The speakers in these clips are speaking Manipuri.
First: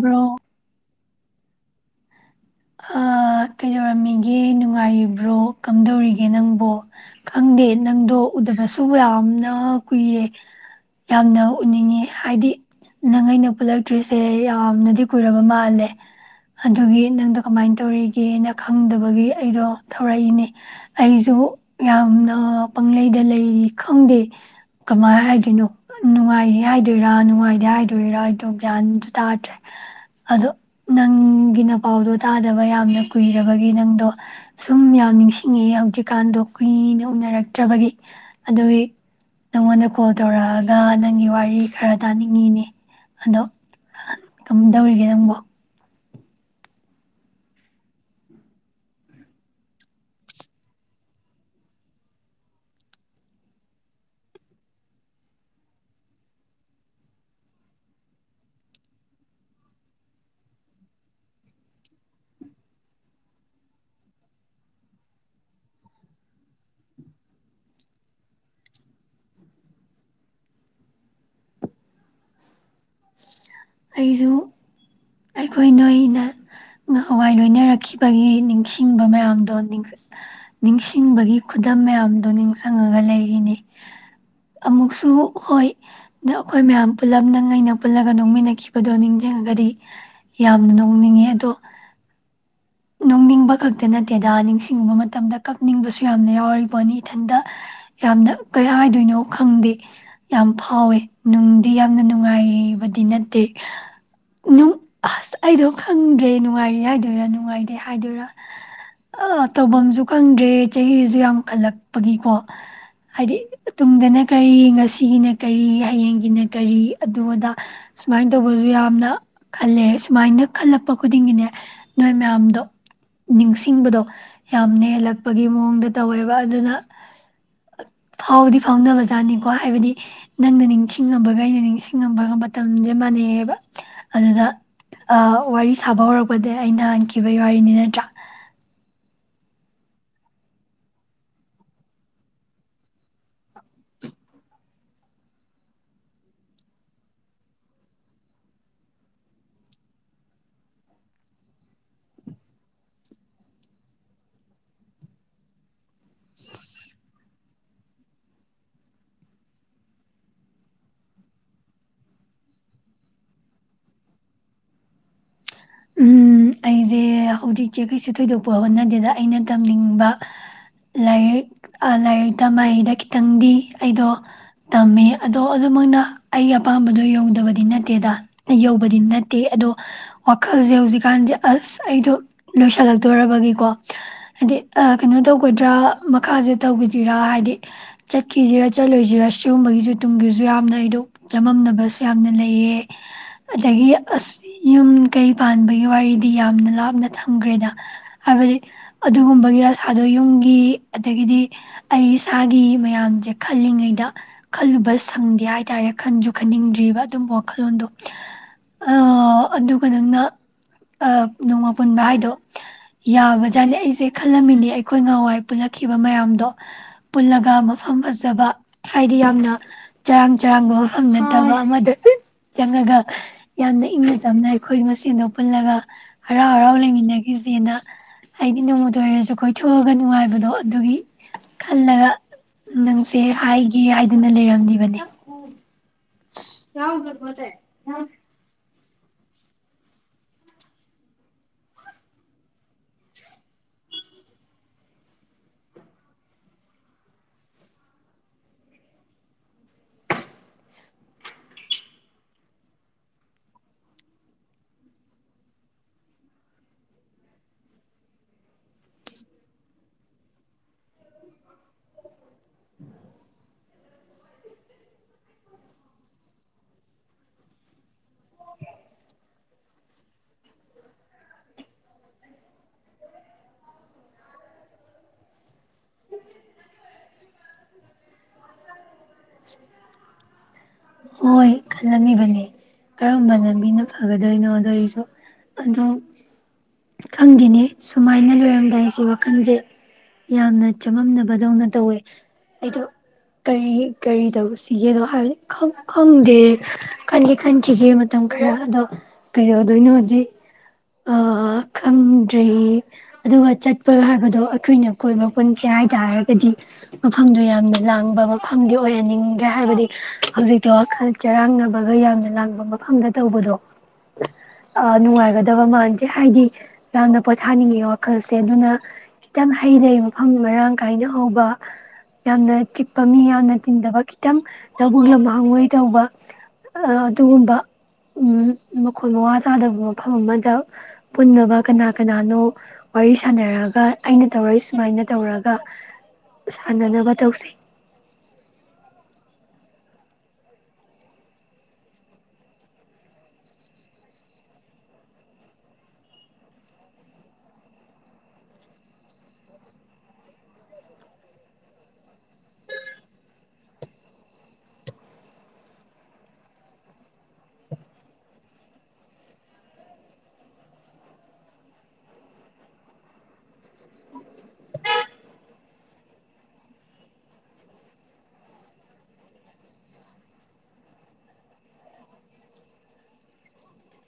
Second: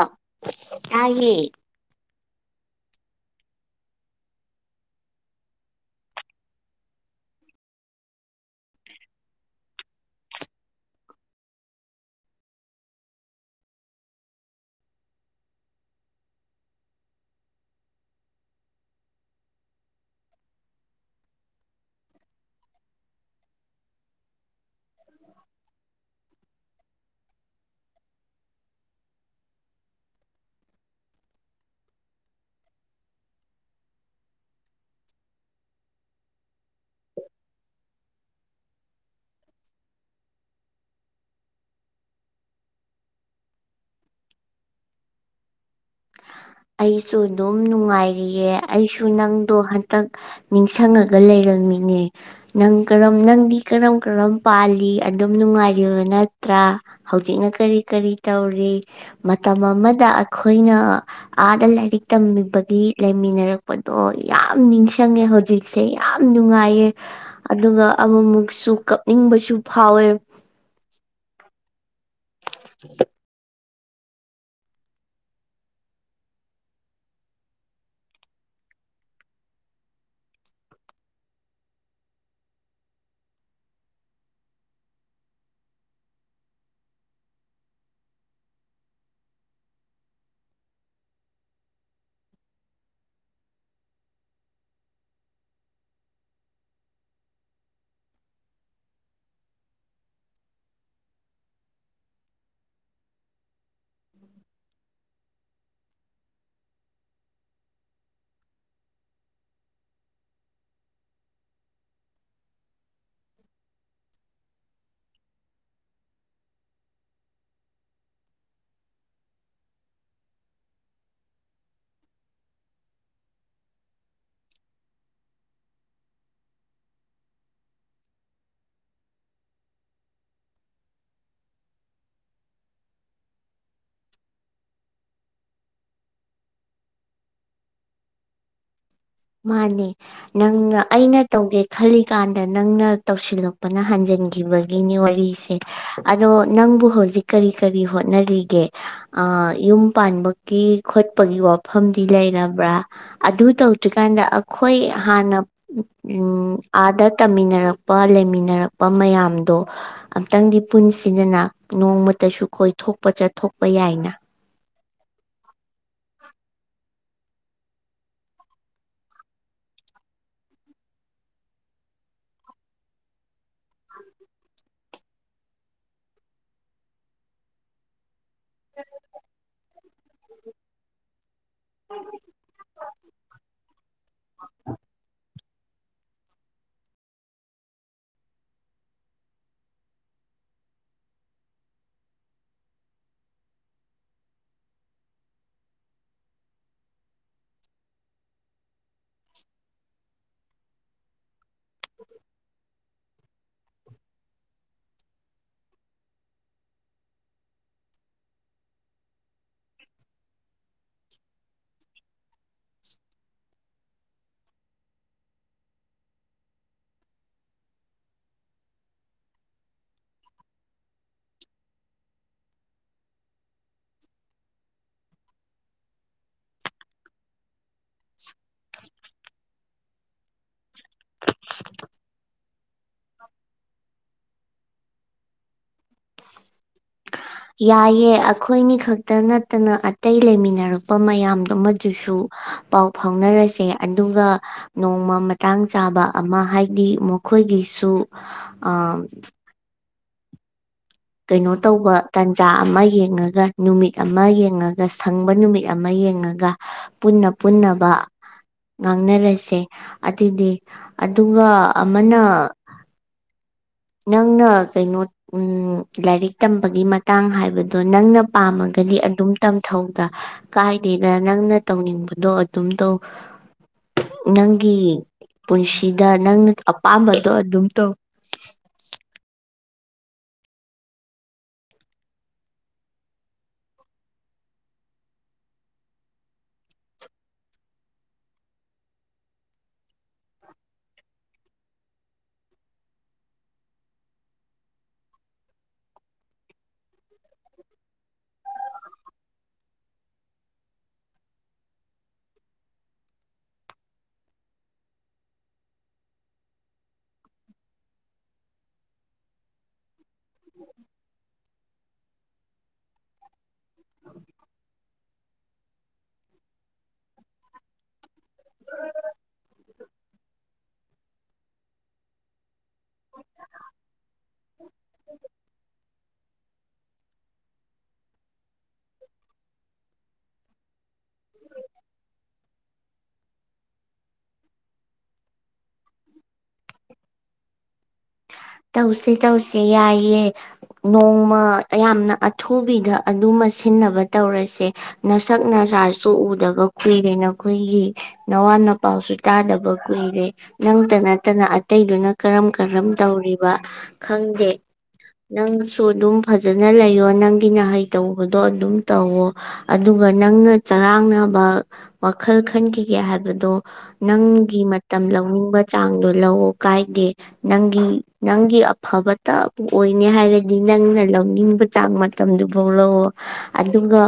ꯑ ꯍꯥꯏꯦ ꯑ ꯀꯩꯗꯧꯔꯝꯃꯤꯒꯦ ꯅꯨꯡꯉꯥꯏꯔꯤꯕ꯭ꯔꯣ ꯀꯝꯗꯧꯔꯤꯒꯦ ꯅꯪꯕꯨꯣ ꯈꯪꯗꯦ ꯅꯪꯗꯣ ꯎꯗꯕꯁꯨ ꯌꯥꯝꯅ ꯀꯨꯏꯔꯦ ꯌꯥꯝꯅ ꯎꯅꯤꯡꯉꯦ ꯍꯥꯏꯗꯤ ꯅꯪ ꯑꯩꯅ ꯄꯨꯜꯂꯛꯇ꯭ꯔꯤꯁꯦ ꯌꯥꯝꯅꯗꯤ ꯀꯨꯏꯔꯕ ꯃꯥꯜꯂꯦ ꯑꯗꯨꯒꯤ ꯅꯪꯗꯣ ꯀꯃꯥꯏꯅ ꯇꯧꯔꯤꯒꯦꯅ ꯈꯪꯗꯕꯒꯤ ꯑꯩꯗꯣ ꯊꯧꯔꯛꯏꯅꯦ ꯑꯩꯁꯨ ꯌꯥꯝꯅ ꯄꯪꯂꯩꯗ ꯂꯩꯔꯤ ꯈꯪꯗꯦ ꯀꯃꯥꯏꯅ ꯍꯥꯏꯗꯣꯏꯅꯣ ꯅꯨꯡꯉꯥꯏꯔꯤ ꯍꯥꯏꯗꯣꯏꯔꯥ ꯅꯨꯡꯉꯥꯏꯗꯦ ꯍꯥꯏꯗꯣꯏꯔꯥ ꯑꯩꯗꯣ ꯒ꯭ꯌꯥꯟꯁꯨ ꯇꯥꯗ꯭ꯔꯦ ꯑꯗꯣ ꯅꯪꯒꯤ ꯅ ꯄꯥꯎꯗꯣ ꯇꯥꯗꯕ ꯌꯥꯝꯅ ꯀꯨꯏꯔꯕꯒꯤ ꯅꯪꯗꯣ ꯁꯨꯝ ꯌꯥꯝ ꯅꯤꯡꯁꯤꯡꯉꯦ ꯍꯧꯖꯤꯛꯀꯥꯟꯗꯣ ꯀꯨꯏꯅ ꯎꯅꯔꯛꯇ꯭ꯔꯕꯒꯤ ꯑꯗꯨꯒꯤ ꯅꯪꯉꯣꯟꯗ ꯀꯣꯜ ꯇꯧꯔꯛꯑꯒ ꯅꯪꯒꯤ ꯋꯥꯔꯤ ꯈꯔ ꯇꯥꯅꯤꯡꯉꯤꯅꯦ ꯑꯗꯣ ꯀꯃꯥꯏ ꯇꯧꯔꯤꯒꯦ ꯅꯪꯕꯨ ꯑꯩꯁꯨ ꯑꯗꯨꯝ ꯅꯨꯡꯉꯥꯏꯔꯤꯌꯦ ꯑꯩꯁꯨ ꯅꯪꯗꯣ ꯍꯟꯇꯛ ꯅꯤꯡꯁꯤꯡꯉꯒ ꯂꯩꯔꯝꯃꯤꯅꯦ ꯅꯪ ꯀꯔꯝ ꯅꯪꯗꯤ ꯀꯔꯝ ꯀꯔꯝ ꯄꯥꯜꯂꯤ ꯑꯗꯨꯝ ꯅꯨꯡꯉꯥꯏꯔꯤꯕ ꯅꯠꯇ꯭ꯔꯥ ꯍꯧꯖꯤꯛꯅ ꯀꯔꯤ ꯀꯔꯤ ꯇꯧꯔꯤ ꯃꯇꯝ ꯑꯃꯗ ꯑꯩꯈꯣꯏꯅ ꯑꯥꯗ ꯂꯥꯏꯔꯤꯛ ꯇꯝꯕꯤꯕꯒꯤ ꯂꯩꯃꯤꯟꯅꯔꯛꯄꯗꯣ ꯌꯥꯝ ꯅꯤꯡꯁꯤꯡꯉꯦ ꯍꯧꯖꯤꯛꯁꯦ ꯌꯥꯝ ꯅꯨꯡꯉꯥꯏꯌꯦ ꯑꯗꯨꯒ ꯑꯃꯨꯃꯨꯛꯁꯨ ꯀꯞꯅꯤꯡꯕꯁꯨ ꯐꯥꯎꯋꯦ [unintelligible] ꯑꯩꯁꯨ ꯑꯩꯈꯣꯏ ꯅꯣꯏꯅ ꯅ ꯍꯋꯥꯏ ꯂꯣꯏꯅꯔꯛꯈꯤꯕꯒꯤ ꯅꯤꯡꯁꯤꯡꯕ ꯃꯌꯥꯝꯗꯣ ꯅꯤꯡꯁꯤꯡꯕꯒꯤ ꯈꯨꯗꯝ ꯃꯌꯥꯝꯗꯣ ꯅꯤꯡꯁꯤꯡꯉꯒ ꯂꯩꯔꯤꯅꯤ ꯑꯃꯨꯛꯁꯨ ꯍꯣꯏ ꯑꯩꯈꯣꯏ ꯃꯌꯥꯝ ꯄꯨꯜꯂꯞꯅ ꯉꯩꯅ ꯄꯨꯜꯂꯒ ꯅꯣꯡꯃꯤꯟꯅꯈꯤꯕꯅꯤ ꯗꯣ ꯅꯤꯡꯁꯤꯡꯉꯒꯗꯤ ꯌꯥꯝꯅ ꯅꯣꯡꯅꯤꯡꯉꯦ ꯑꯗꯣ ꯅꯨꯡꯅꯤꯡꯕ ꯈꯛꯇ ꯅꯠꯇꯦꯗꯥ ꯅꯤꯡꯁꯤꯡꯉꯨꯕ ꯃꯇꯝꯗ ꯀꯛꯅꯤꯡꯕꯁꯨ ꯌꯥꯝꯅ ꯌꯥꯎꯔꯤꯄꯣꯠꯅꯤ ꯏꯊꯟꯇ ꯌꯥꯝꯅ ꯀꯩ ꯍꯥꯏꯗꯣꯏꯅꯣ ꯈꯪꯗꯦ ꯌꯥꯝ ꯐꯥꯎꯋꯦ ꯅꯨꯡꯗꯤ ꯌꯥꯝꯅ ꯅꯨꯡꯉꯥꯏꯕꯗꯤ ꯅꯠꯇꯦ ꯅꯨ ꯑꯁ ꯑꯩꯗꯣ ꯈꯪꯗ꯭ꯔꯦ ꯅꯨꯡꯉꯥꯏꯔꯤ ꯍꯥꯏꯗꯣꯏꯔꯥ ꯅꯨꯡꯉꯥꯏ ꯗꯤ ꯍꯥꯏꯗꯣꯏꯔꯥ ꯇꯧꯐꯝꯁꯨ ꯈꯪꯗ꯭ꯔꯦ ꯆꯍꯤꯁꯨ ꯌꯥꯝ ꯈꯜꯂꯛꯄꯒꯤꯀꯣ ꯍꯥꯏꯗꯤ ꯇꯨꯡꯗꯅ ꯀꯔꯤ ꯉꯁꯤꯒꯤꯅ ꯀꯔꯤ ꯍꯌꯦꯡꯒꯤꯅ ꯀꯔꯤ ꯑꯗꯨ ꯑꯗꯥ ꯁꯨꯃꯥꯏꯅ ꯇꯧꯕꯁꯨ ꯌꯥꯝꯅ ꯈꯜꯂꯦ ꯁꯨꯃꯥꯏꯅ ꯈꯜꯂꯛꯄ ꯈꯨꯗꯤꯡꯒꯤꯅꯦ ꯅꯣꯏ ꯃꯌꯥꯝꯗꯣ ꯅꯤꯡꯁꯤꯡꯕꯗꯣ ꯌꯥꯝꯅ ꯍꯦꯜꯂꯛꯄꯒꯤ ꯃꯑꯣꯡꯗ ꯇꯧꯋꯦꯕ ꯑꯗꯨꯅ ꯐꯥꯎꯗꯤ ꯐꯥꯎꯅꯕꯖꯥꯠꯅꯤꯀꯣ ꯍꯥꯏꯕꯗꯤ ꯅꯪꯅ ꯅꯤꯡꯁꯤꯡꯉꯕꯒ ꯑꯩꯅ ꯅꯤꯡꯁꯤꯡꯉꯝꯕꯒ ꯃꯇꯝꯁꯦ ꯃꯥꯟꯅꯩꯑꯦꯕ ꯑꯗꯨꯗ ꯋꯥꯔꯤ ꯁꯥꯕ ꯍꯧꯔꯛꯄꯗ ꯑꯩ ꯍꯥꯟꯈꯤꯕ ꯕꯩ ꯋꯥꯔꯤꯅꯦ ꯅꯠꯇ꯭ꯔꯥ ꯃꯥꯅꯦ ꯅꯪꯅ ꯑꯩꯅ ꯇꯧꯒꯦ ꯈꯜꯂꯤꯀꯥꯟꯗ ꯅꯪꯅ ꯇꯧꯁꯤꯜꯂꯛꯄꯅ ꯍꯥꯟꯖꯤꯟꯈꯤꯕꯒꯤꯅꯤ ꯋꯥꯔꯤꯁꯦ ꯑꯗꯣ ꯅꯪꯕꯨ ꯍꯧꯖꯤꯛ ꯀꯔꯤ ꯀꯔꯤ ꯍꯣꯠꯅꯔꯤꯒꯦ ꯌꯨꯝ ꯄꯥꯟꯕꯒꯤ ꯈꯣꯠꯄꯒꯤ ꯋꯥꯐꯝꯗꯤ ꯂꯩꯔꯕ꯭ꯔꯥ ꯑꯗꯨ ꯇꯧ ꯗꯨꯖꯤꯛꯀꯥꯟꯗ ꯑꯩꯈꯣꯏ ꯍꯥꯟꯅ ꯑꯥꯗ ꯇꯝꯃꯤꯟꯅꯔꯛꯄ ꯂꯩꯃꯤꯟꯅꯔꯛꯄ ꯃꯌꯥꯝꯗꯣ ꯑꯝꯇꯪꯗꯤ ꯄꯨꯟꯁꯤꯟꯗꯅ ꯅꯣꯡꯃꯇꯁꯨ ꯀꯣꯏꯊꯣꯛꯄ ꯆꯠꯊꯣꯛꯄ ꯌꯥꯏꯅ ꯎꯝ ꯑꯩꯁꯦ ꯍꯧꯖꯤꯛꯁꯦ ꯀꯩꯁꯨ ꯊꯣꯏꯗꯣꯛꯄ ꯍꯣꯠꯅꯗꯦꯗ ꯑꯩꯅ ꯇꯝꯅꯤꯡꯕ ꯂꯥꯏꯔꯤꯛ ꯂꯥꯏꯔꯤꯛ ꯇꯝꯕꯗ ꯈꯤꯇꯪꯗꯤ ꯑꯩꯗꯣ ꯇꯝꯃꯦ ꯑꯗꯣ ꯑꯗꯨꯃꯛꯅ ꯑꯩꯒꯤ ꯑꯄꯥꯝꯕꯗꯣ ꯌꯧꯗꯕꯗꯤ ꯅꯠꯇꯦꯗ ꯌꯧꯕꯗꯤ ꯅꯠꯇꯦ ꯑꯗꯣ ꯋꯥꯈꯜꯁꯦ ꯍꯧꯖꯤꯛꯀꯥꯟꯁꯦ ꯑꯁ ꯑꯩꯗꯣ ꯂꯣꯏꯁꯤꯜꯂꯛꯇꯣꯔꯔꯕꯒꯤꯀꯣ ꯍꯥꯏꯗꯤ ꯀꯩꯅꯣ ꯇꯧ ꯀꯣꯏꯗ꯭ꯔꯥ ꯃꯈꯥꯁꯦ ꯇꯧꯈꯤꯁꯤꯔꯥ ꯍꯥꯏꯗꯤ ꯆꯠꯈꯤꯁꯤꯔꯥ ꯆꯠꯂꯣꯏꯁꯤꯔꯥ ꯁꯤꯒꯨꯝꯕꯒꯤꯁꯨ ꯇꯨꯡꯒꯤꯁꯨ ꯌꯥꯝꯅ ꯑꯩꯗꯣ ꯆꯃꯝꯅꯕꯁꯨ ꯌꯥꯝꯅ ꯂꯩꯌꯦ ꯑꯗꯒꯤ ꯑꯁ ꯌꯨꯝ ꯀꯩ ꯄꯥꯟꯕꯒꯤ ꯋꯥꯔꯤꯗꯤ ꯌꯥꯝꯅ ꯂꯥꯞꯅ ꯊꯝꯈ꯭ꯔꯦꯗ ꯍꯥꯏꯕꯗꯤ ꯑꯗꯨꯒꯨꯝꯕꯒꯤ ꯑꯁꯥꯗꯣ ꯌꯨꯝꯒꯤ ꯑꯗꯒꯤꯗꯤ ꯑꯩ ꯏꯁꯥꯒꯤ ꯃꯌꯥꯝꯁꯦ ꯈꯜꯂꯤꯉꯩꯗ ꯈꯜꯂꯨꯕ ꯁꯪꯗꯦ ꯍꯥꯏꯇꯥꯔꯦ ꯈꯟꯁꯨ ꯈꯟꯅꯤꯡꯗ꯭ꯔꯤꯕ ꯑꯗꯨꯝꯕ ꯋꯥꯈꯜꯂꯣꯟꯗꯣ ꯅꯪꯅ ꯅꯣꯡꯃ ꯄꯨꯟꯕ ꯍꯥꯏꯗꯣ ꯌꯥꯕꯖꯥꯠꯅꯤ ꯑꯩꯁꯦ ꯈꯜꯂꯝꯃꯤꯅꯤ ꯑꯩꯈꯣꯏ ꯉꯥꯟꯋꯥꯏ ꯄꯨꯜꯂꯛꯈꯤꯕ ꯃꯌꯥꯝꯗꯣ ꯄꯨꯜꯂꯒ ꯃꯐꯝ ꯐꯖꯕ ꯍꯥꯏꯗꯤ ꯌꯥꯝꯅ ꯆꯔꯥꯡ ꯆꯔꯥꯡꯕ ꯃꯐꯝ ꯅꯠꯇꯕ ꯑꯃꯗ ꯆꯪꯉꯒ ꯌꯥꯝꯅ ꯏꯪꯅ ꯇꯞꯅ ꯑꯩꯈꯣꯏ ꯃꯁꯦꯟꯗꯣ ꯄꯨꯜꯂꯒ ꯍꯔꯥꯎ ꯍꯔꯥꯎ ꯂꯩꯃꯤꯟꯅꯈꯤꯁꯦꯅ ꯑꯩꯗꯤ ꯅꯣꯡꯃꯇ ꯑꯣꯏꯁꯨ ꯀꯣꯏꯊꯣꯛꯑꯒꯅꯤ ꯅꯨꯡꯉꯥꯏꯕꯗꯣ ꯑꯗꯨꯒꯤ ꯈꯜꯂꯒ ꯅꯪꯁꯦ ꯍꯥꯏꯒꯦ ꯍꯥꯏꯗꯅ ꯂꯩꯔꯝꯂꯤꯕꯅꯤ ꯌꯥꯎ [unintelligible] ꯌꯥꯏꯌꯦ ꯑꯩꯈꯣꯏꯅꯤ ꯈꯛ ꯇ ꯅꯠꯇꯅ ꯑꯇꯩ ꯂꯩꯃꯤꯟꯅꯔꯛꯄ ꯃꯌꯥꯝꯗꯨꯃꯗꯨꯁꯨ ꯄꯥꯎ ꯐꯥꯎꯅꯔꯁꯦ ꯑꯗꯨꯒ ꯅꯣꯡꯃ ꯃꯇꯥꯡ ꯆꯥꯕ ꯑꯃ ꯍꯥꯏꯗꯤ ꯃꯈꯣꯏꯒꯤꯁꯨ ꯑ ꯀꯩꯅꯣ ꯇꯧꯕ ꯇꯥꯟꯖꯥ ꯑꯃ ꯌꯦꯡꯉꯒ ꯅꯨꯃꯤꯠ ꯑꯃ ꯌꯦꯡꯉꯒ ꯁꯪꯕ ꯅꯨꯃꯤꯠ ꯑꯃ ꯌꯦꯡꯉꯒ ꯄꯨꯟꯅ ꯄꯨꯟꯅꯕ ꯉꯥꯡꯅꯔꯁꯦ ꯑꯗꯨꯗꯤ ꯑꯗꯨꯒ ꯑꯃꯅ ꯅꯪꯅ ꯀꯩꯅꯣ ꯂꯥꯏꯔꯤꯛ ꯇꯝꯕꯒꯤ ꯃꯇꯥꯡ ꯍꯥꯏꯕꯗꯣ ꯅꯪꯅ ꯄꯥꯝꯃꯒꯗꯤ ꯑꯗꯨꯝ ꯇꯝꯊꯧꯗ ꯀꯥꯏꯗꯦꯗ ꯅꯪꯅ ꯇꯧꯅꯤꯡꯕꯗꯣ ꯑꯗꯨꯝ ꯇꯧ ꯅꯪꯒꯤ ꯄꯨꯟꯁꯤꯗ ꯅꯪꯅ ꯑꯄꯥꯝꯕꯗꯣ ꯑꯗꯨꯝ ꯇꯧ ꯍꯣꯏ ꯈꯜꯂꯝꯃꯤꯕꯅꯦ ꯀꯔꯝꯕ ꯂꯝꯕꯤꯅ ꯐꯒꯗꯣꯏꯅꯣꯗꯣ ꯑꯩꯁꯨ ꯑꯗꯣ ꯈꯪꯗꯦꯅꯦ ꯁꯨꯃꯥꯏꯅ ꯂꯣꯏꯔꯝꯗꯥꯏꯁꯤ ꯋꯥꯈꯜꯁꯦ ꯌꯥꯝꯅ ꯆꯃꯝꯅꯕꯗꯧꯅ ꯇꯧꯋꯦ ꯑꯩꯗꯣ ꯀꯔꯤ ꯀꯔꯤ ꯇꯧꯁꯤꯒꯦꯗꯣ ꯍꯥꯏꯕꯗꯤ ꯈꯪꯗꯦ ꯈꯟꯗꯤ ꯈꯟꯈꯤꯗꯦ ꯃꯇꯝ ꯈꯔ ꯑꯗꯣ ꯀꯩꯗꯧꯗꯣꯏꯅꯣꯗꯤ ꯑꯥ ꯈꯪꯗ꯭ꯔꯤ ꯑꯗꯨꯒ ꯆꯠꯄ ꯍꯥꯏꯕꯗꯣ ꯑꯩꯈꯣꯏꯅ ꯀꯣꯏꯕ ꯄꯨꯟꯁꯦ ꯍꯥꯏ ꯇꯔꯒꯗꯤ ꯃꯐꯝꯗꯣ ꯌꯥꯝꯅ ꯂꯥꯡꯕ ꯃꯐꯝꯗꯤ ꯑꯣꯏꯍꯟꯅꯤꯡꯗ꯭ꯔꯦ ꯍꯥꯏꯕꯗꯤ ꯍꯧꯖꯤꯛꯇꯣ ꯋꯥꯈꯜ ꯆꯔꯥꯡꯅꯕꯒ ꯌꯥꯝꯅ ꯂꯥꯡꯕ ꯃꯐꯝꯗ ꯇꯧꯕꯗꯣ꯫ ꯑ ꯅꯣꯨꯉꯥꯏꯒꯗ ꯇꯕ ꯃꯥꯟꯗꯦ ꯍꯥꯏꯗꯤ ꯌꯥꯝꯅ ꯄꯣꯊꯥꯅꯤꯡꯉꯤ ꯋꯥꯈꯜꯁꯦ ꯑꯗꯨꯅ ꯈꯤꯇꯪ ꯍꯩ ꯂꯩ ꯃꯐꯝ ꯃꯔꯥꯡ ꯀꯥꯏꯅ ꯍꯧꯕ ꯌꯥꯝꯅ ꯆꯤꯛꯄ ꯃꯤ ꯌꯥꯝꯅ ꯇꯤꯟꯗꯕ ꯈꯤꯇꯪ ꯂꯧꯕꯨꯛ ꯂꯝ ꯍꯥꯡꯉꯣꯏ ꯇꯧꯕ ꯑꯗꯨꯒꯨꯝꯕ ꯎ ꯃꯈꯣꯟ ꯃꯋꯥ ꯇꯥꯗꯕ ꯃꯐꯝ ꯑꯃꯗ꯫ ꯗ ꯄꯨꯟꯅꯕ ꯀꯅꯥ ꯀꯅꯥꯅꯣ ꯋꯥꯔꯤ ꯁꯥꯟꯅꯔꯒ ꯑꯩꯅ ꯇꯧꯔꯛꯏ ꯁꯨꯃꯥꯏꯅ ꯇꯧꯔꯒ ꯁꯥꯟꯅꯅꯕ ꯇꯧꯁꯤ꯫ ꯇꯧꯁꯦ ꯇꯧꯁꯦ ꯌꯥꯏꯌꯦ ꯅꯣꯡꯃ ꯌꯥꯝꯅ ꯑꯊꯨꯕꯤꯗ ꯑꯗꯨꯃ ꯁꯤꯟꯅꯕ ꯇꯧꯔꯁꯦ ꯅꯁꯛ ꯅꯁꯥꯁꯨ ꯎꯗꯕ ꯀꯨꯏꯔꯦ ꯅꯈꯣꯏꯒꯤ ꯅꯋꯥ ꯅꯄꯥꯎꯁꯨ ꯇꯥꯗꯕ ꯀꯨꯏꯔꯦ ꯅꯪꯇ ꯅꯠꯇꯅ ꯑꯇꯩꯗꯨꯅ ꯀꯔꯝ ꯀꯔꯝ ꯇꯧꯔꯤ ꯈꯪꯗꯦ ꯅꯪꯁꯨ ꯑꯗꯨꯝ ꯐꯖꯅ ꯂꯩꯌꯣ ꯅꯪꯒꯤ ꯍꯩ ꯇꯧꯕꯗꯣ ꯑꯗꯨꯝ ꯇꯧꯋꯣ ꯑꯗꯨꯒ ꯅꯪꯅ ꯆꯔꯥꯡꯅꯕ ꯋꯥꯈꯜ ꯈꯟꯈꯤꯒꯦ ꯍꯥꯏꯕꯗꯣ ꯅꯪꯒꯤ ꯃꯇꯝ ꯂꯧꯅꯤꯡꯕ ꯆꯥꯡꯗꯣ ꯂꯧꯋ ꯀꯥꯏꯗꯦ ꯅꯪꯒꯤ ꯅꯪꯒꯤ ꯑꯐꯕꯇꯕꯨ ꯑꯣꯏꯅꯦ ꯍꯥꯏꯔꯗꯤ ꯅꯪꯅ ꯂꯧꯅꯤꯡꯕ ꯆꯥꯡ ꯃꯇꯝꯗꯨꯐꯥꯎ ꯂꯧꯋꯣ ꯑꯗꯨꯒ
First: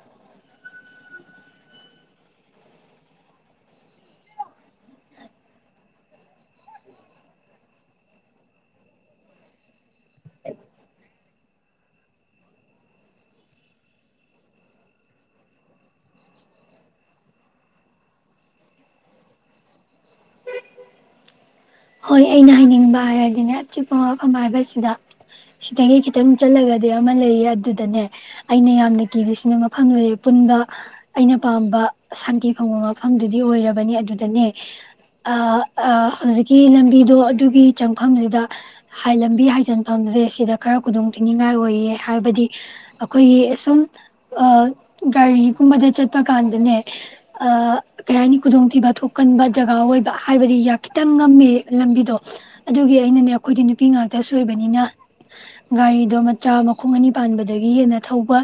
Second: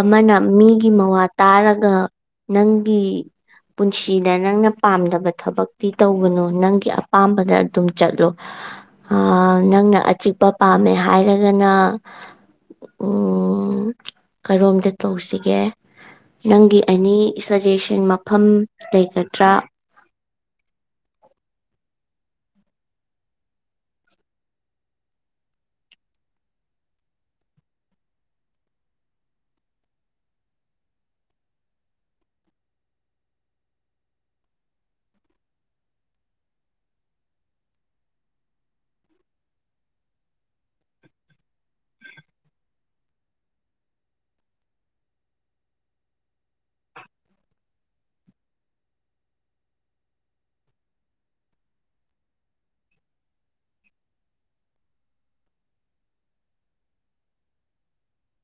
ꯑꯃꯅ ꯃꯤꯒꯤ ꯃꯋꯥ ꯇꯥꯔꯒ ꯅꯪꯒꯤ ꯄꯨꯟꯁꯤꯗ ꯅꯪꯅ ꯄꯥꯝꯗꯕ ꯊꯕꯛꯇꯤ ꯇꯒꯅꯨ ꯅꯪꯒꯤ ꯑꯄꯥꯝꯕꯗ ꯑꯗꯨꯝ ꯆꯠꯂꯣ ꯅꯪꯅ ꯑꯆꯤꯛꯄ ꯄꯥꯝꯃꯦ ꯍꯥꯏꯔꯒꯅ ꯀꯔꯣꯝꯗ ꯇꯧꯁꯤꯒꯦ ꯅꯪꯒꯤ ꯑꯦꯅꯤ ꯁꯖꯦꯁꯟ ꯃꯐꯝ ꯂꯩꯒꯗ꯭ꯔꯥ ꯍꯣꯏ ꯑꯩꯅ ꯍꯥꯏꯅꯤꯡꯕ ꯍꯥꯏꯔꯗꯤꯅꯦ ꯑꯆꯤꯛꯄ ꯃꯐꯝ ꯍꯥꯏꯕꯁꯤꯗ ꯁꯤꯗꯒꯤ ꯈꯤꯇꯪ ꯆꯠꯂꯒꯗꯤ ꯑꯃ ꯂꯩꯌꯦ ꯑꯗꯨꯗꯅꯦ ꯑꯩꯅ ꯌꯥꯝꯅ ꯀꯤꯕꯁꯤꯅ ꯃꯐꯝꯗꯨ ꯄꯨꯟꯕ ꯑꯩꯅ ꯄꯥꯝꯕ ꯁꯥꯟꯇꯤ ꯐꯪꯕ ꯃꯐꯝꯗꯨꯗꯤ ꯑꯣꯏꯔꯕꯅꯦ ꯑꯗꯨꯗꯅꯦ ꯍꯧꯖꯤꯛ ꯒꯤ ꯂꯝꯕꯤꯗꯣ ꯑꯗꯨꯒꯤ ꯆꯪꯐꯝꯁꯤꯗ ꯂꯝꯕꯤ ꯍꯥꯏꯖꯤꯟꯐꯝꯁꯦ ꯁꯤꯗ ꯈꯔ ꯈꯨꯗꯣꯡ ꯊꯤꯅꯤꯡꯉꯥꯏ ꯑꯣꯏꯌꯦ ꯍꯥꯏꯕꯗꯤ ꯑꯩꯈꯣꯏꯒꯤ ꯁꯨꯝ ꯒꯥꯔꯤꯒꯨꯝꯕꯗ ꯆꯠꯄ ꯀꯥꯟꯗꯅꯦ ꯀꯩ ꯍꯥꯏꯅꯤ ꯈꯨꯗꯣꯡꯊꯤꯕ ꯊꯣꯛꯀꯟꯕ ꯖꯒꯥ ꯑꯣꯏꯕ ꯍꯥꯏꯕꯗꯤ ꯈꯤꯇꯪ ꯈꯤꯇꯪ ꯉꯝꯃꯦ ꯂꯝꯕꯤꯗꯣ ꯑꯗꯨꯒꯤ ꯑꯩꯅꯅꯦ ꯑꯩꯈꯣꯏꯗꯤ ꯅꯨꯄꯤ ꯉꯥꯛꯇꯁꯨ ꯑꯣꯏꯕꯅꯤꯅ ꯒꯥꯔꯤꯗꯣ ꯃꯆꯥ ꯃꯈꯣꯡ ꯑꯅꯤ ꯄꯥꯟꯕꯗꯒꯤ ꯍꯦꯟꯅ ꯊꯧꯕ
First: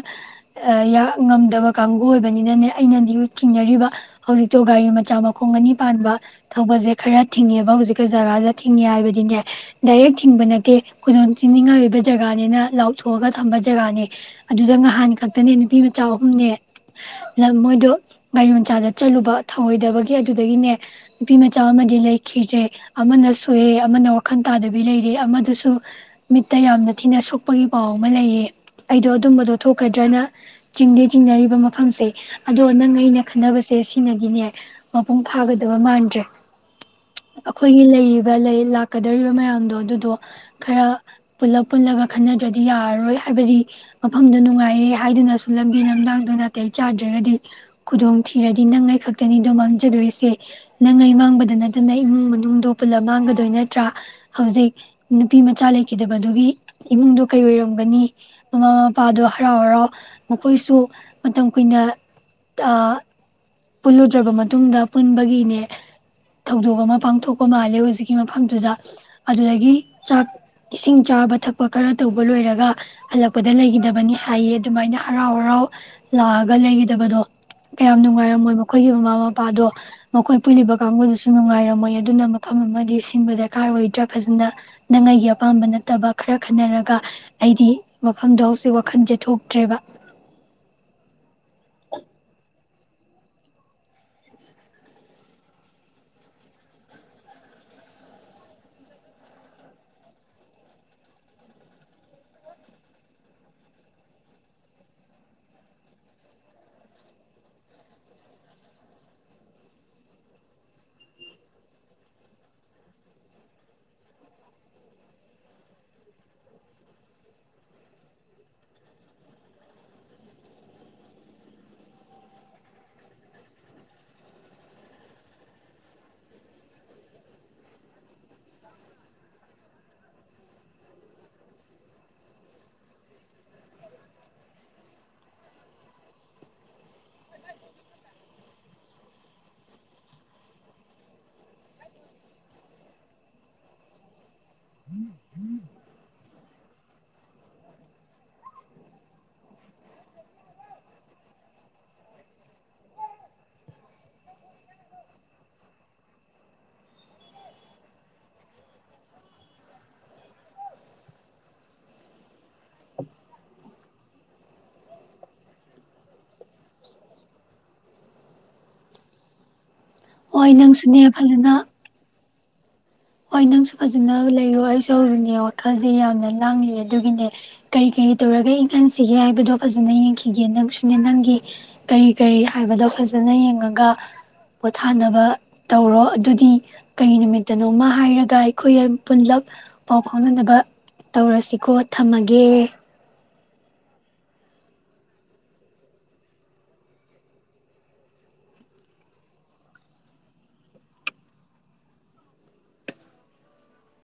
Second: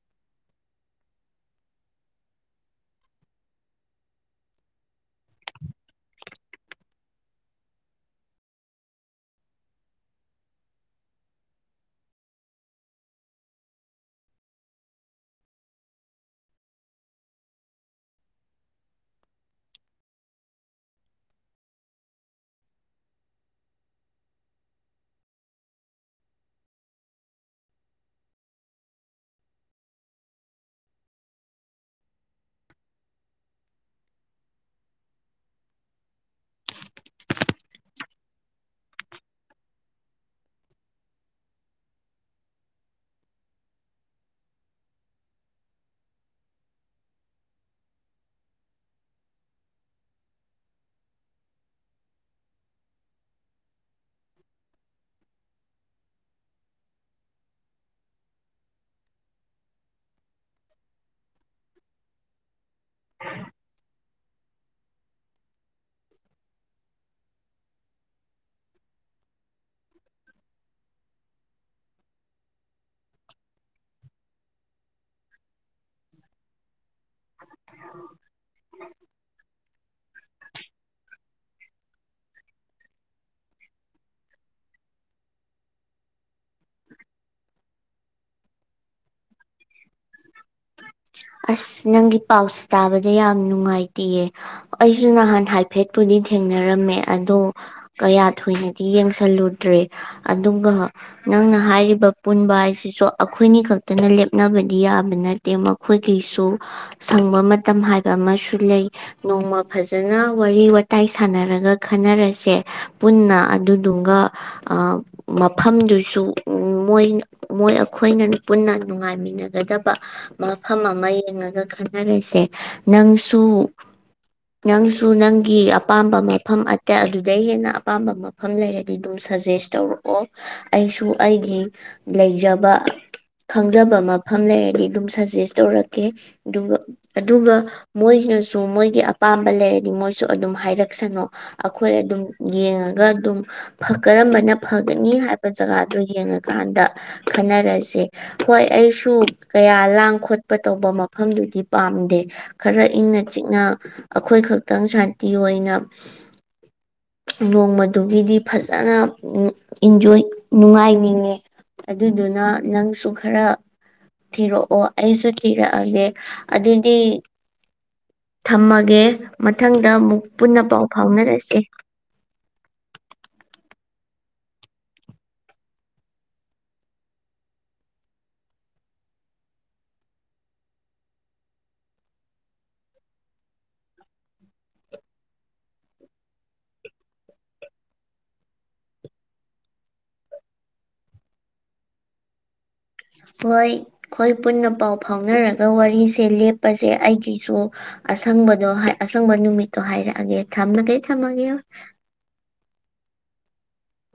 ꯉꯝꯗꯕ ꯀꯥꯡꯕꯨ ꯑꯣꯏꯕꯅꯤꯅꯅꯦ ꯑꯩꯅꯗꯤ ꯆꯤꯡꯅꯔꯤꯕ ꯍꯧꯖꯤꯛꯇꯣ ꯒꯥꯔꯤ ꯃꯆꯥ ꯃꯈꯣꯡ ꯑꯅꯤ ꯄꯥꯟꯕ ꯊꯧꯕꯁꯦ ꯈꯔ ꯊꯤꯡꯉꯦꯕ ꯍꯧꯖꯤꯛꯀ ꯖꯒꯥꯗ ꯊꯤꯡꯉꯦ ꯍꯥꯏꯕꯗꯤꯅꯦ ꯗꯥꯏꯔꯦꯛ ꯊꯤꯡꯕ ꯅꯠꯇꯦ ꯈꯨꯗꯣꯡ ꯆꯤꯅꯤꯡꯉꯥꯏ ꯑꯣꯏꯕ ꯖꯒꯥꯅꯤꯅ ꯂꯥꯎꯊꯣꯛꯑꯒ ꯊꯝꯕ ꯖꯒꯥꯅꯦ ꯑꯗꯨꯗ ꯉꯍꯥꯟ ꯈꯛꯇꯅꯦ ꯅꯨꯄꯤ ꯃꯆꯥ ꯑꯍꯨꯝꯅꯦ ꯃꯣꯏꯗꯣ ꯃꯥꯏꯌꯣꯟꯆꯥꯗ ꯆꯠꯂꯨꯕ ꯊꯧꯑꯣꯏꯗꯕꯒꯤ ꯑꯗꯨꯗꯒꯤꯅꯦ ꯅꯨꯄꯤ ꯃꯆꯥ ꯑꯃꯗꯤ ꯂꯩ ꯈꯤꯗ꯭ꯔꯦ ꯑꯃꯅ ꯁꯣꯛꯑꯦ ꯑꯃꯅ ꯋꯥꯈꯜ ꯇꯥꯗꯕꯤ ꯂꯩꯔꯦ ꯑꯃꯗꯨꯁꯨ ꯃꯤꯠꯇ ꯌꯥꯝꯅ ꯊꯤꯅ ꯁꯣꯛꯄꯒꯤ ꯄꯥꯎ ꯑꯃ ꯂꯩꯌꯦ ꯑꯩꯗꯣ ꯑꯗꯨꯝꯕꯗꯣ ꯊꯣꯛꯀꯗ꯭ꯔꯅ ꯆꯤꯡꯗꯦ ꯆꯤꯡꯅꯔꯤꯕ ꯃꯐꯝꯁꯦ ꯑꯗꯣ ꯅꯪ ꯑꯩꯅ ꯈꯟꯅꯕꯁꯦ ꯁꯤꯅꯒꯤꯅꯦ ꯃꯄꯨꯡ ꯐꯥꯒꯗꯕ ꯃꯥꯟꯗ꯭ꯔꯦ ꯑꯩꯈꯣꯏꯒꯤ ꯂꯩꯔꯤꯕ ꯂꯥꯛꯀꯗꯧꯔꯤꯕ ꯃꯌꯥꯝꯗꯣ ꯑꯗꯨꯗꯣ ꯈꯔ ꯄꯨꯜꯂꯞ ꯄꯨꯜꯂꯒ ꯈꯟꯅꯗ꯭ꯔꯗꯤ ꯌꯥꯔꯔꯣꯏ ꯍꯥꯏꯕꯗꯤ ꯃꯐꯝꯗꯣ ꯅꯨꯡꯉꯥꯏꯔꯦ ꯍꯥꯏꯗꯨꯅꯁꯨ ꯂꯝꯕꯤ ꯂꯝꯗꯥꯡꯗꯣ ꯅꯥꯇꯩ ꯆꯥꯗ꯭ꯔꯒꯗꯤ ꯈꯨꯗꯣꯡ ꯊꯤꯔꯗꯤ ꯅꯪꯉꯩ ꯈꯛꯇꯅꯤꯗꯣ ꯃꯥꯡꯖꯗꯣꯏꯁꯦ ꯅꯪꯉꯩ ꯃꯥꯡꯕꯗ ꯅꯠꯇ ꯑꯗꯨꯅ ꯏꯃꯨꯡ ꯃꯅꯨꯡꯗꯣ ꯄꯨꯜꯂꯝ ꯃꯥꯡꯒꯗꯣꯏ ꯅꯠꯇ꯭ꯔꯥ ꯍꯧꯖꯤꯛ ꯅꯨꯄꯤ ꯃꯆꯥ ꯂꯩꯈꯤꯗꯕꯗꯨꯒꯤ ꯏꯃꯨꯡꯗꯣ ꯀꯩ ꯑꯣꯏꯔꯝꯒꯅꯤ ꯃꯃꯥ ꯃꯄꯥꯗꯣ ꯍꯔꯥꯎ ꯍꯔꯥꯎ ꯃꯈꯣꯏꯁꯨ ꯃꯇꯝ ꯀꯨꯏꯅ ꯄꯨꯜꯂꯨꯗ꯭ꯔꯕ ꯃꯇꯨꯡꯗ ꯄꯨꯟꯕꯒꯤꯅꯦ ꯊꯧꯗꯣꯛ ꯑꯃ ꯄꯥꯡꯊꯣꯛꯄ ꯃꯥꯜꯂꯦ ꯍꯧꯖꯤꯛꯀꯤ ꯃꯐꯝꯗꯨꯗ ꯑꯗꯨꯗꯒꯤ ꯆꯥꯛ ꯏꯁꯤꯡ ꯆꯥꯕ ꯊꯛꯄ ꯈꯔ ꯇꯧꯕ ꯂꯣꯏꯔꯒ ꯍꯜꯂꯛꯄꯗ ꯂꯩꯒꯗꯕꯅꯤ ꯍꯥꯏꯌꯦ ꯑꯗꯨꯃꯥꯏꯅ ꯍꯔꯥꯎ ꯍꯔꯥꯎ ꯂꯥꯛꯑꯒ ꯕꯗꯣ ꯀꯌꯥꯝ ꯅꯨꯡꯉꯥꯏꯔꯝꯃꯣꯏ ꯃꯈꯣꯏꯒꯤ ꯃꯃꯥ ꯃꯄꯥꯗꯣ ꯃꯈꯣꯏ ꯄꯨꯜꯂꯤꯕ ꯀꯥꯡꯕꯨꯗꯨꯁꯨ ꯨ ꯅꯨꯡꯉꯥꯏꯔꯝꯃꯣꯏ ꯑꯗꯨꯅ ꯃꯐꯝ ꯑꯃꯒꯤ ꯁꯤꯟꯕ ꯗꯔꯀꯥꯔ ꯑꯣꯏꯗ꯭ꯔꯥ ꯐꯖꯅ ꯅꯪ ꯑꯩꯒꯤ ꯑꯄꯥꯝꯕ ꯅꯠꯇꯕ ꯈꯔ ꯈꯟꯅꯔꯒ ꯑꯩꯗꯤ ꯃꯐꯝꯗꯣ ꯍꯧꯖꯤꯛ ꯋꯥꯈꯜꯁꯦ ꯊꯣꯛꯇ꯭ꯔꯦꯕ ꯑꯁ ꯅꯪꯒꯤ ꯄꯥꯎꯁꯦ ꯇꯥꯕꯗ ꯌꯥꯝ ꯅꯨꯡꯉꯥꯏꯇꯦꯌꯦ ꯑꯩꯁꯨ ꯅꯍꯥꯟ ꯍꯥꯏꯐꯦꯠꯄꯨꯗꯤ ꯊꯦꯡꯅꯔꯝꯃꯦ ꯑꯗꯣ ꯀꯌꯥ ꯊꯣꯏꯅꯗꯤ ꯌꯦꯡꯁꯜꯂꯨꯗ꯭ꯔꯦ ꯑꯗꯨꯒ ꯅꯪꯅ ꯍꯥꯏꯔꯤꯕ ꯄꯨꯟꯕ ꯍꯥꯏꯁꯤꯁꯨ ꯑꯩꯈꯣꯏꯅꯤ ꯈꯛꯇꯅ ꯂꯦꯞꯅꯕꯗꯤ ꯌꯥꯕ ꯅꯠꯇꯦ ꯑꯩꯈꯣꯏꯒꯤꯁꯨ ꯁꯪꯕ ꯃꯇꯝ ꯍꯥꯏꯕ ꯑꯃꯁꯨ ꯂꯩ ꯅꯣꯡꯃ ꯐꯖꯅ ꯋꯥꯔꯤ ꯋꯥꯇꯥꯏ ꯁꯥꯟꯅꯔꯒ ꯈꯟꯅꯔꯁꯦ ꯄꯨꯟꯅ ꯑꯗꯨꯗꯨꯒ ꯃꯐꯝꯗꯨꯁꯨ ꯃꯣꯏ ꯃꯣꯏ ꯑꯩꯈꯣꯏꯅ ꯄꯨꯟꯅ ꯅꯨꯡꯉꯥꯏꯃꯤꯟꯅꯒꯗꯕ ꯃꯐꯝ ꯑꯃ ꯌꯦꯡꯉꯒ ꯈꯟꯅꯔꯤꯁꯦ ꯅꯪꯁꯨ ꯅꯪꯁꯨ ꯅꯪꯒꯤ ꯑꯄꯥꯝꯕ ꯃꯐꯝ ꯑꯇꯩ ꯑꯗꯨꯗꯩ ꯍꯦꯟꯅ ꯑꯄꯥꯝꯕ ꯃꯐꯝ ꯂꯩꯔꯗꯤ ꯑꯗꯨꯝ ꯁꯖꯦꯁ ꯇꯧꯔꯛꯑꯣ ꯑꯩꯁꯨ ꯑꯩꯒꯤ ꯂꯩꯖꯕ ꯈꯪꯖꯕ ꯃꯐꯝ ꯂꯩꯔꯗꯤ ꯑꯗꯨꯝꯖ ꯁꯦꯁ ꯇꯧꯔꯛꯀꯦ ꯑꯗꯨꯒ ꯑꯗꯨꯒ ꯃꯣꯏꯅꯁꯨ ꯃꯣꯏꯒꯤ ꯑꯄꯥꯝꯕ ꯂꯩꯔꯗꯤ ꯃꯣꯏꯁꯨ ꯑꯗꯨꯝ ꯍꯥꯏꯔꯛꯁꯅꯨ ꯑꯩꯈꯣꯏ ꯑꯗꯨꯝ ꯌꯦꯡꯉꯒ ꯑꯗꯨꯝ ꯀꯔꯝꯕꯅ ꯐꯒꯅꯤ ꯍꯥꯏꯕ ꯖꯒꯥꯗꯨ ꯌꯦꯡꯉꯀꯥꯟꯗ ꯈꯟꯅꯔꯁꯦ ꯍꯣꯏ ꯑꯩꯁꯨ ꯀꯌꯥ ꯂꯥꯡ ꯈꯣꯠꯄ ꯇꯧꯕ ꯃꯐꯝꯗꯨꯗꯤ ꯄꯥꯝꯗꯦ ꯈꯔ ꯏꯪꯅ ꯆꯤꯛꯅ ꯑꯩꯈꯣꯏ ꯈꯛꯇꯪ ꯁꯥꯟꯇꯤ ꯑꯣꯏꯅ ꯅꯣꯡꯃꯗꯨꯒꯤꯗꯤ ꯐꯖꯅ ꯏꯟꯖꯣꯏ ꯅꯨꯡꯉꯥꯏꯅꯤꯡꯉꯦ ꯑꯗꯨꯗꯨꯅ ꯅꯪꯁꯨ ꯈꯔ ꯊꯤꯔꯛꯑꯣ ꯑꯩꯁꯨ ꯊꯤꯔꯛꯑꯒꯦ ꯑꯗꯨꯗꯤ ꯊꯝꯃꯒꯦ ꯃꯊꯪ ꯗ ꯑꯃꯨꯛ ꯍꯣꯏ ꯄꯨꯟꯅ ꯄꯥꯎ ꯅꯪꯁꯨꯅꯦ ꯐꯖꯅ ꯐꯥꯎꯅꯔꯁꯤꯦ ꯍꯣꯏ ꯅꯪꯁꯨ ꯐꯖꯅ ꯂꯩꯔꯣ ꯑꯩꯁꯨ ꯍꯧꯖꯤꯛꯅꯦ ꯋꯥꯈꯜꯁꯦ ꯌꯥꯝꯅ ꯂꯥꯡꯉ ꯑꯗꯨꯒꯤꯅꯦ ꯀꯔꯤ ꯀꯔꯤ ꯇꯧꯔꯒ ꯏꯪꯍꯟꯁꯤꯒꯦ ꯍꯥꯏꯕꯗꯣ ꯐꯖꯅ ꯌꯦꯡꯈꯤꯒꯦ ꯅꯪꯁꯨꯅꯦ ꯅꯪꯒꯤ ꯀꯔꯤ ꯀꯔꯤ ꯍꯥꯏꯕꯗꯣ ꯐꯖꯅ ꯌꯦꯡꯉꯒ ꯄꯣꯊꯥꯅꯕ ꯇꯧꯔꯣ ꯑꯗꯨꯗꯤ ꯀꯔꯤ ꯅꯨꯃꯤꯠꯇꯅꯣꯃ ꯍꯥꯏꯔꯒ ꯑꯩꯈꯣꯏ ꯄꯨꯂꯞ ꯄꯥꯎ ꯐꯥꯎꯅꯅꯕ ꯇꯧꯔꯁꯤꯀꯣ ꯊꯝꯃꯒꯦ ꯍꯣꯏ ꯑꯩꯈꯣꯏ ꯄꯨꯟꯅ ꯄꯥꯎ ꯐꯥꯎꯅꯔꯒ ꯋꯥꯔꯤꯁꯦ ꯂꯦꯞꯄꯁꯦ ꯑꯩꯒꯤꯁꯨ ꯑꯁꯪꯕꯗꯣ ꯑꯁꯪꯕ ꯅꯨꯃꯤꯠꯇꯣ ꯍꯥꯏꯔꯛꯑꯒꯦ ꯊꯝꯃꯒꯗꯤ ꯊꯝꯃꯒꯦ